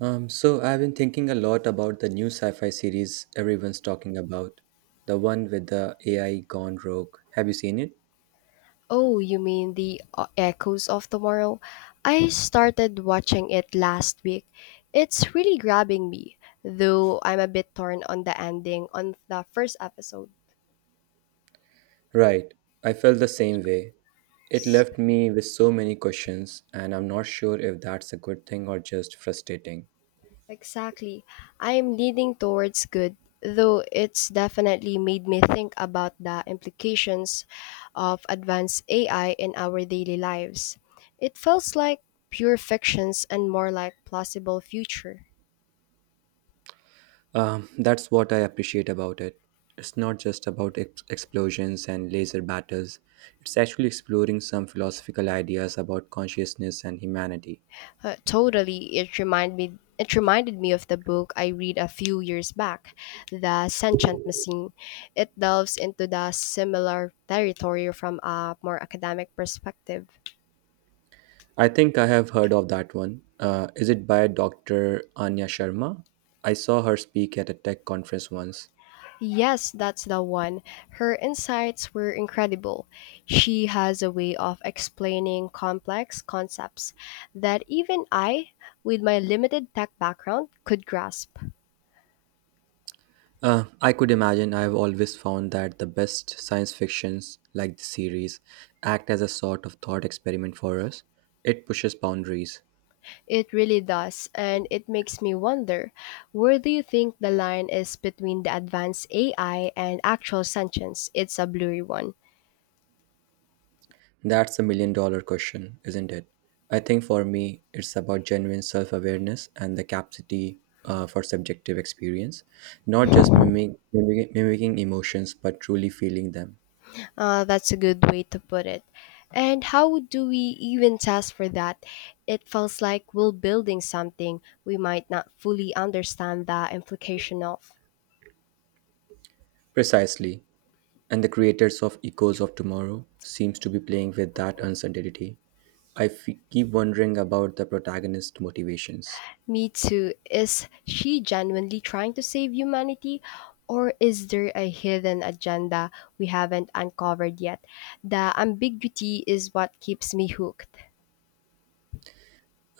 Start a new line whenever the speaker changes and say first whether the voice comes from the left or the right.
right: So I've been thinking a lot about the new sci-fi series everyone's talking about, the one with the AI gone rogue. Have you seen it?
left: Oh, you mean the Echoes of Tomorrow? I started watching it last week. It's really grabbing me, though I'm a bit torn on the ending on the first episode.
right: Right. I felt the same way. It
left: S-
right: left me with so many questions, and I'm not sure if that's a good thing or just frustrating.
left: Exactly. I'm leaning towards good, though it's definitely made me think about the implications of advanced AI in our daily lives. It feels like pure fictions and more like plausible future.
right: That's what I appreciate about it. It's not just about explosions and laser battles. It's actually exploring some philosophical ideas about consciousness and humanity.
left: Totally, it reminded me. It reminded me of the book I read a few years back, The Sentient Machine. It delves into the similar territory from a more academic perspective.
right: I think I have heard of that one. Is it by Dr. Anya Sharma? I saw her speak at a tech conference once.
left: Yes, that's the one. Her insights were incredible. She has a way of explaining complex concepts that even I, with my limited tech background, could grasp.
right: I could imagine I have always found that the best science fictions, like the series, act as a sort of thought experiment for us. It pushes boundaries.
left: It really does, and it makes me wonder, where do you think the line is between the advanced AI and actual sentience? It's a blurry one.
right: That's a $1 million question, isn't it? I think for me, it's about genuine self awareness and the capacity for subjective experience, not just mimicking emotions, but truly feeling them.
left: That's a good way to put it. And how do we even test for that? It feels like we're building something we might not fully understand the implication of.
right: Precisely. And the creators of Echoes of Tomorrow seems to be playing with that uncertainty. Keep wondering about the protagonist's motivations.
left: Me too. Is she genuinely trying to save humanity? Or is there a hidden agenda we haven't uncovered yet? The ambiguity is what keeps me hooked.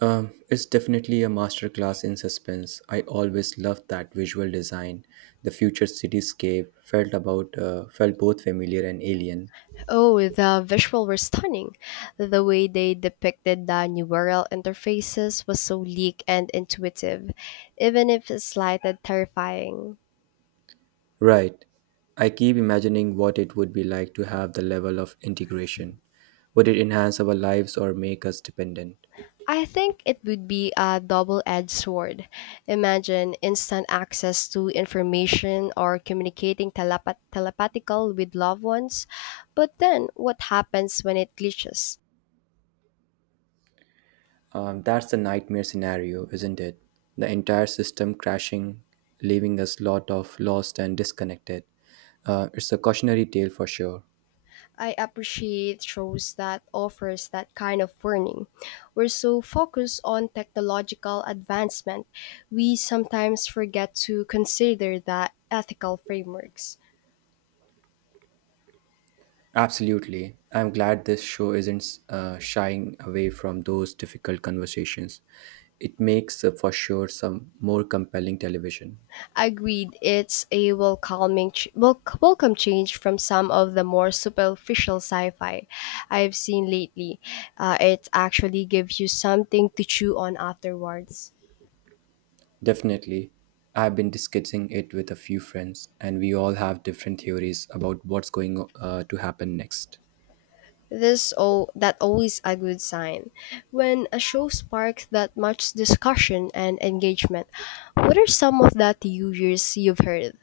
right: It's definitely a masterclass in suspense. I always loved that visual design. The future cityscape felt about felt both familiar and alien.
left: Oh, the visuals were stunning. The way they depicted the neural interfaces was so sleek and intuitive, even if it's slighted terrifying.
right: Right. I keep imagining what it would be like to have the level of integration. Would it enhance our lives or make us dependent?
left: I think it would be a double edged sword. Imagine instant access to information or communicating telepathical with loved ones. But then, what happens when it glitches?
right: That's the nightmare scenario, isn't it? The entire system crashing, leaving us lot of lost and disconnected. It's a cautionary tale for sure.
left: I appreciate shows that offers that kind of warning. We're so focused on technological advancement, we sometimes forget to consider the ethical frameworks.
right: Absolutely. I'm glad this show isn't shying away from those difficult conversations. It makes for sure some more compelling television.
left: Agreed, it's a welcome change from some of the more superficial sci-fi I've seen lately. It actually gives you something to chew on afterwards.
right: Definitely. I've been discussing it with a few friends, and we all have different theories about what's going to happen next.
left: This all that always a good sign. When a show sparks that much discussion and engagement, what are some of the theories you've heard?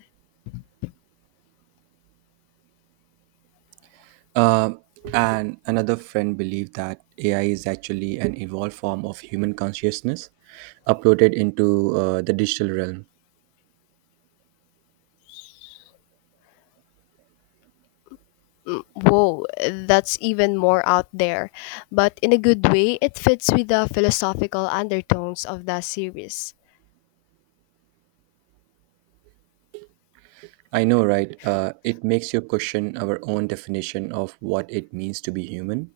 right: Um, and another friend believed that AI is actually an evolved form of human consciousness uploaded into the digital realm.
left: Mm, whoa, that's even more out there. But in a good way, it fits with the philosophical undertones of the series.
right: I know, right? It makes you question our own definition of what it means to be human.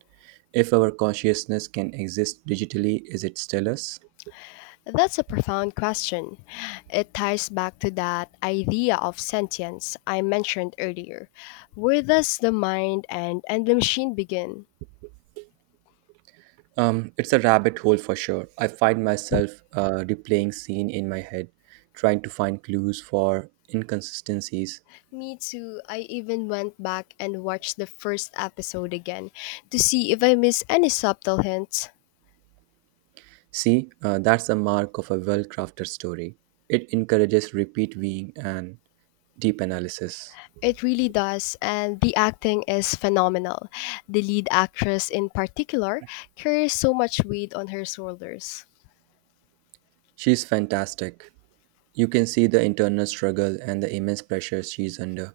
right: If our consciousness can exist digitally, is it still us?
left: That's a profound question. It ties back to that idea of sentience I mentioned earlier. Where does the mind and the machine begin?
right: It's a rabbit hole for sure. I find myself replaying scene in my head, trying to find clues for inconsistencies.
left: Me too. I even went back and watched the first episode again to see if I miss any subtle hints.
right: See, that's the mark of a well crafted story. It encourages repeat viewing and deep analysis.
left: It really does, and the acting is phenomenal. The lead actress, in particular, carries so much weight on her shoulders.
right: She's fantastic. You can see the internal struggle and the immense pressure she's under,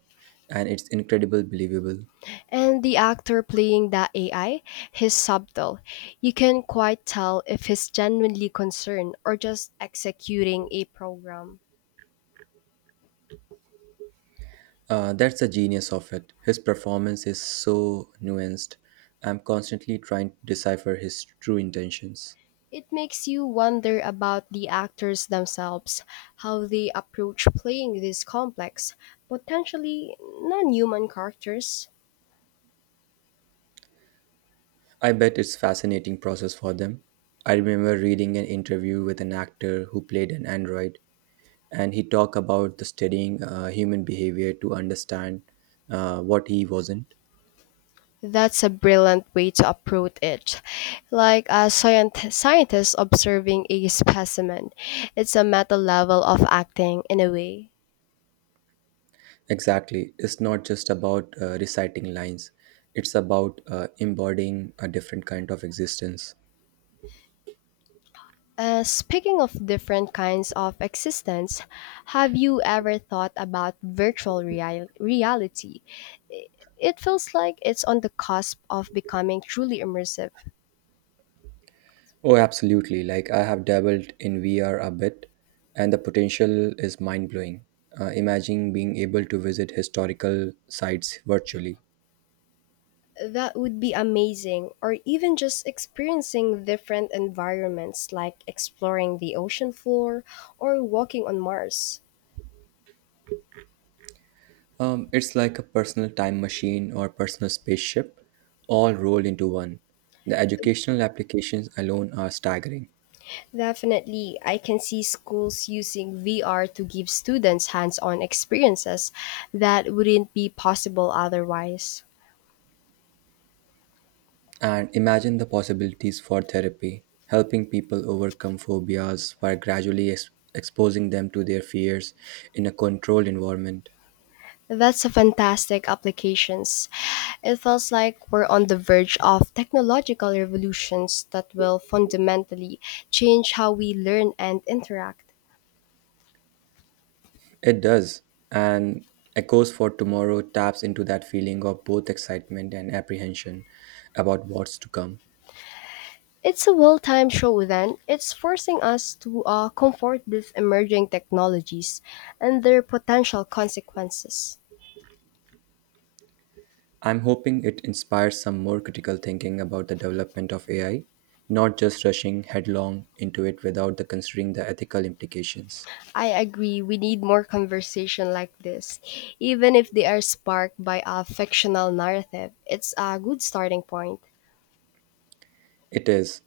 right: and it's incredibly believable.
left: And the actor playing the AI, he's subtle. You can quite tell if he's genuinely concerned or just executing a program.
right: That's the genius of it. His performance is so nuanced. I'm constantly trying to decipher his true intentions.
left: It makes you wonder about the actors themselves, how they approach playing these complex, potentially non human characters.
right: I bet it's fascinating process for them. I remember reading an interview with an actor who played an android and he talked about the studying human behavior to understand what he wasn't.
left: That's a brilliant way to approach it. Like a scientist observing a specimen, it's a meta level of acting in a way.
right: Exactly, it's not just about reciting lines. It's about embodying a different kind of existence.
left: Speaking of different kinds of existence, have you ever thought about reality? I- It feels like it's on the cusp of becoming truly immersive.
right: Oh, absolutely, like I have dabbled in VR a bit and the potential is mind-blowing. Imagine being able to visit historical sites virtually.
left: That would be amazing, or even just experiencing different environments like exploring the ocean floor or walking on Mars.
right: It's like a personal time machine or personal spaceship, all rolled into one. The educational applications alone are staggering.
left: Definitely, I can see schools using VR to give students hands on experiences that wouldn't be possible otherwise.
right: And imagine the possibilities for therapy, helping people overcome phobias by gradually exposing them to their fears in a controlled environment.
left: That's a fantastic applications. It feels like we're on the verge of technological revolutions that will fundamentally change how we learn and interact.
right: It does. And Echoes for Tomorrow taps into that feeling of both excitement and apprehension about what's to come.
left: It's a well-timed show then. It's forcing us to comfort with emerging technologies and their potential consequences.
right: I'm hoping it inspires some more critical thinking about the development of AI, not just rushing headlong into it without the considering the ethical implications.
left: I agree, we need more conversation like this. Even if they are sparked by a fictional narrative, it's a good starting point.
right: It is.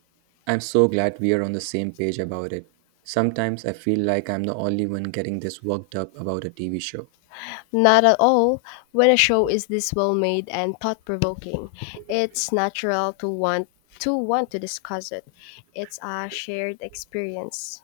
right: I'm so glad we are on the same page about it. Sometimes I feel like I'm the only one getting this worked up about a TV show.
left: Not at all. When a show is this well made and thought provoking, it's natural to want to discuss it. It's a shared experience.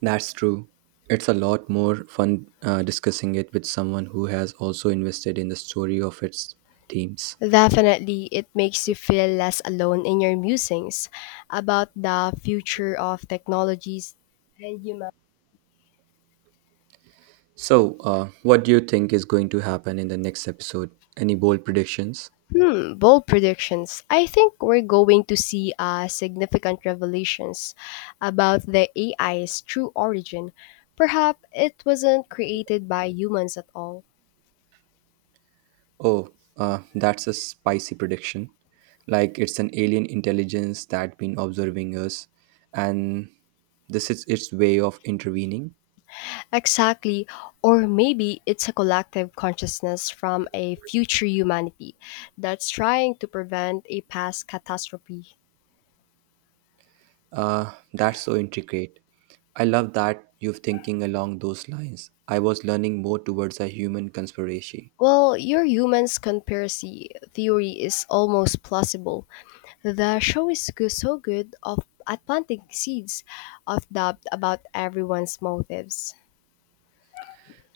right: That's true. It's a lot more fun discussing it with someone who has also invested in the story of its themes.
left: Definitely, it makes you feel less alone in your musings about the future of technologies and human.
right: So, what do you think is going to happen in the next episode? Any bold predictions?
left: Hmm, bold predictions. I think we're going to see significant revelations about the AI's true origin. Perhaps it wasn't created by humans at all.
right: Oh, that's a spicy prediction. Like it's an alien intelligence that been observing us, and this is its way of intervening.
left: Exactly. Or maybe it's a collective consciousness from a future humanity that's trying to prevent a past catastrophe.
right: That's so intricate. I love that you're thinking along those lines. I was learning more towards a human conspiracy.
left: Well, your human's conspiracy theory is almost plausible. The show is so good of at planting seeds of doubt about everyone's motives.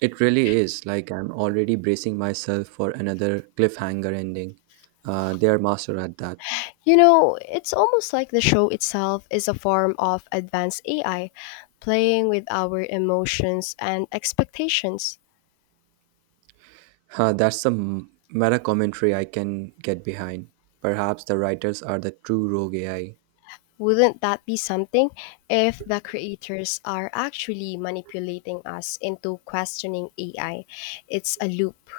right: It really is. Like I'm already bracing myself for another cliffhanger ending. They are master at that.
left: You know, it's almost like the show itself is a form of advanced AI playing with our emotions and expectations.
right: Huh, that's some meta commentary I can get behind. Perhaps the writers are the true rogue AI.
left: Wouldn't that be something if the creators are actually manipulating us into questioning AI? It's a loop.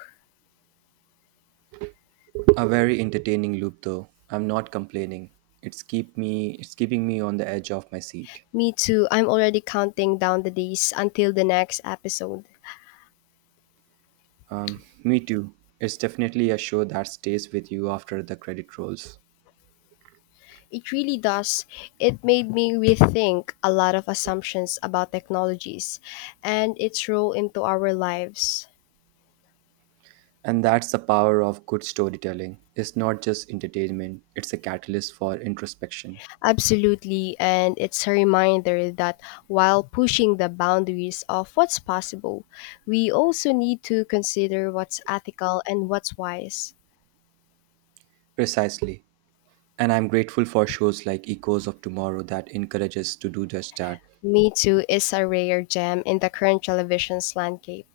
right: A very entertaining loop though. I'm not complaining. It's keeping me on the edge of my seat.
left: Me too. I'm already counting down the days until the next episode.
right: Me too. It's definitely a show that stays with you after the credit rolls.
left: It really does. It made me rethink a lot of assumptions about technologies and its role into our lives.
right: And that's the power of good storytelling. It's not just entertainment, it's a catalyst for introspection.
left: Absolutely, and it's a reminder that while pushing the boundaries of what's possible, we also need to consider what's ethical and what's wise.
right: Precisely. And I'm grateful for shows like Echoes of Tomorrow that encourage us to do just that.
left: Me Too is a rare gem in the current television's landscape.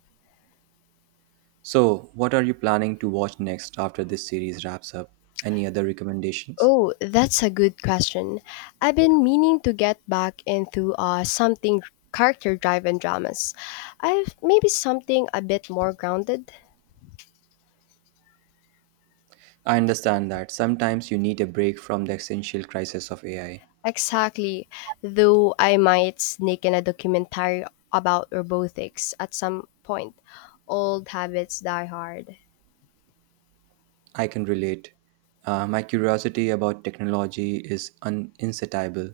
right: So, what are you planning to watch next after this series wraps up? Any other recommendations?
left: Oh, that's a good question. I've been meaning to get back into something character driven dramas. I've maybe something a bit more grounded.
right: I understand that sometimes you need a break from the existential crisis of AI.
left: Exactly. Though I might sneak in a documentary about robotics at some point. Old habits die hard.
right: I can relate. My curiosity about technology is insatiable.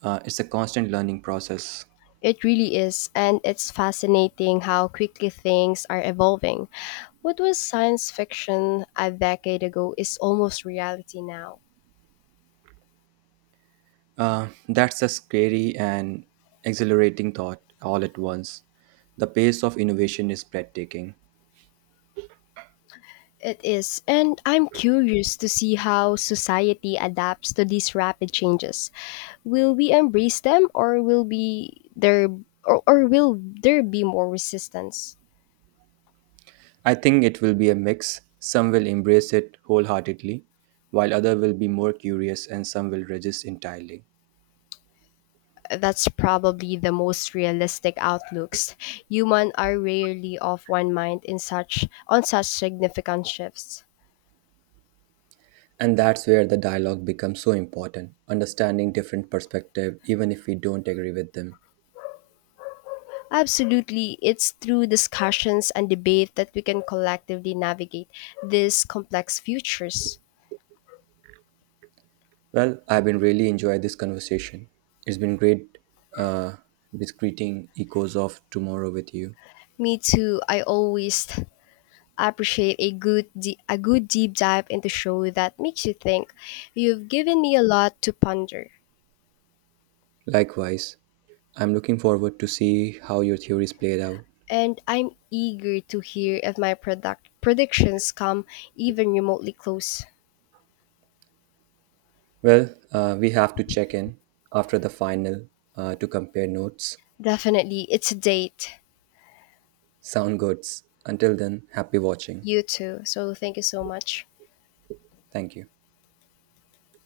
right: It's a constant learning process.
left: It really is, and it's fascinating how quickly things are evolving. What was science fiction a decade ago is almost reality now.
right: That's a scary and exhilarating thought all at once. The pace of innovation is breathtaking.
left: It is, and I'm curious to see how society adapts to these rapid changes. Will we embrace them, or will be there, or will there be more resistance?
right: I think it will be a mix. Some will embrace it wholeheartedly, while others will be more curious and some will resist entirely.
left: That's probably the most realistic outlooks. Humans are rarely of one mind in such on such significant shifts.
right: And that's where the dialogue becomes so important, understanding different perspective even if we don't agree with them.
left: Absolutely, it's through discussions and debate that we can collectively navigate these complex futures.
right: Well, I've been really enjoying this conversation. It's been great uh, discreting echoes of tomorrow with you.
left: Me too. I always appreciate a a good deep dive into show that makes you think. You've given me a lot to ponder,
right: Likewise, I'm looking forward to see how your theories played out.
left: and I'm eager to hear if my product predictions come even remotely close.
right: Well, we have to check in after the final to compare notes.
left: Definitely. It's a date.
right: Sound goods. Until then, happy watching.
left: You too. So thank you so much.
right: Thank you.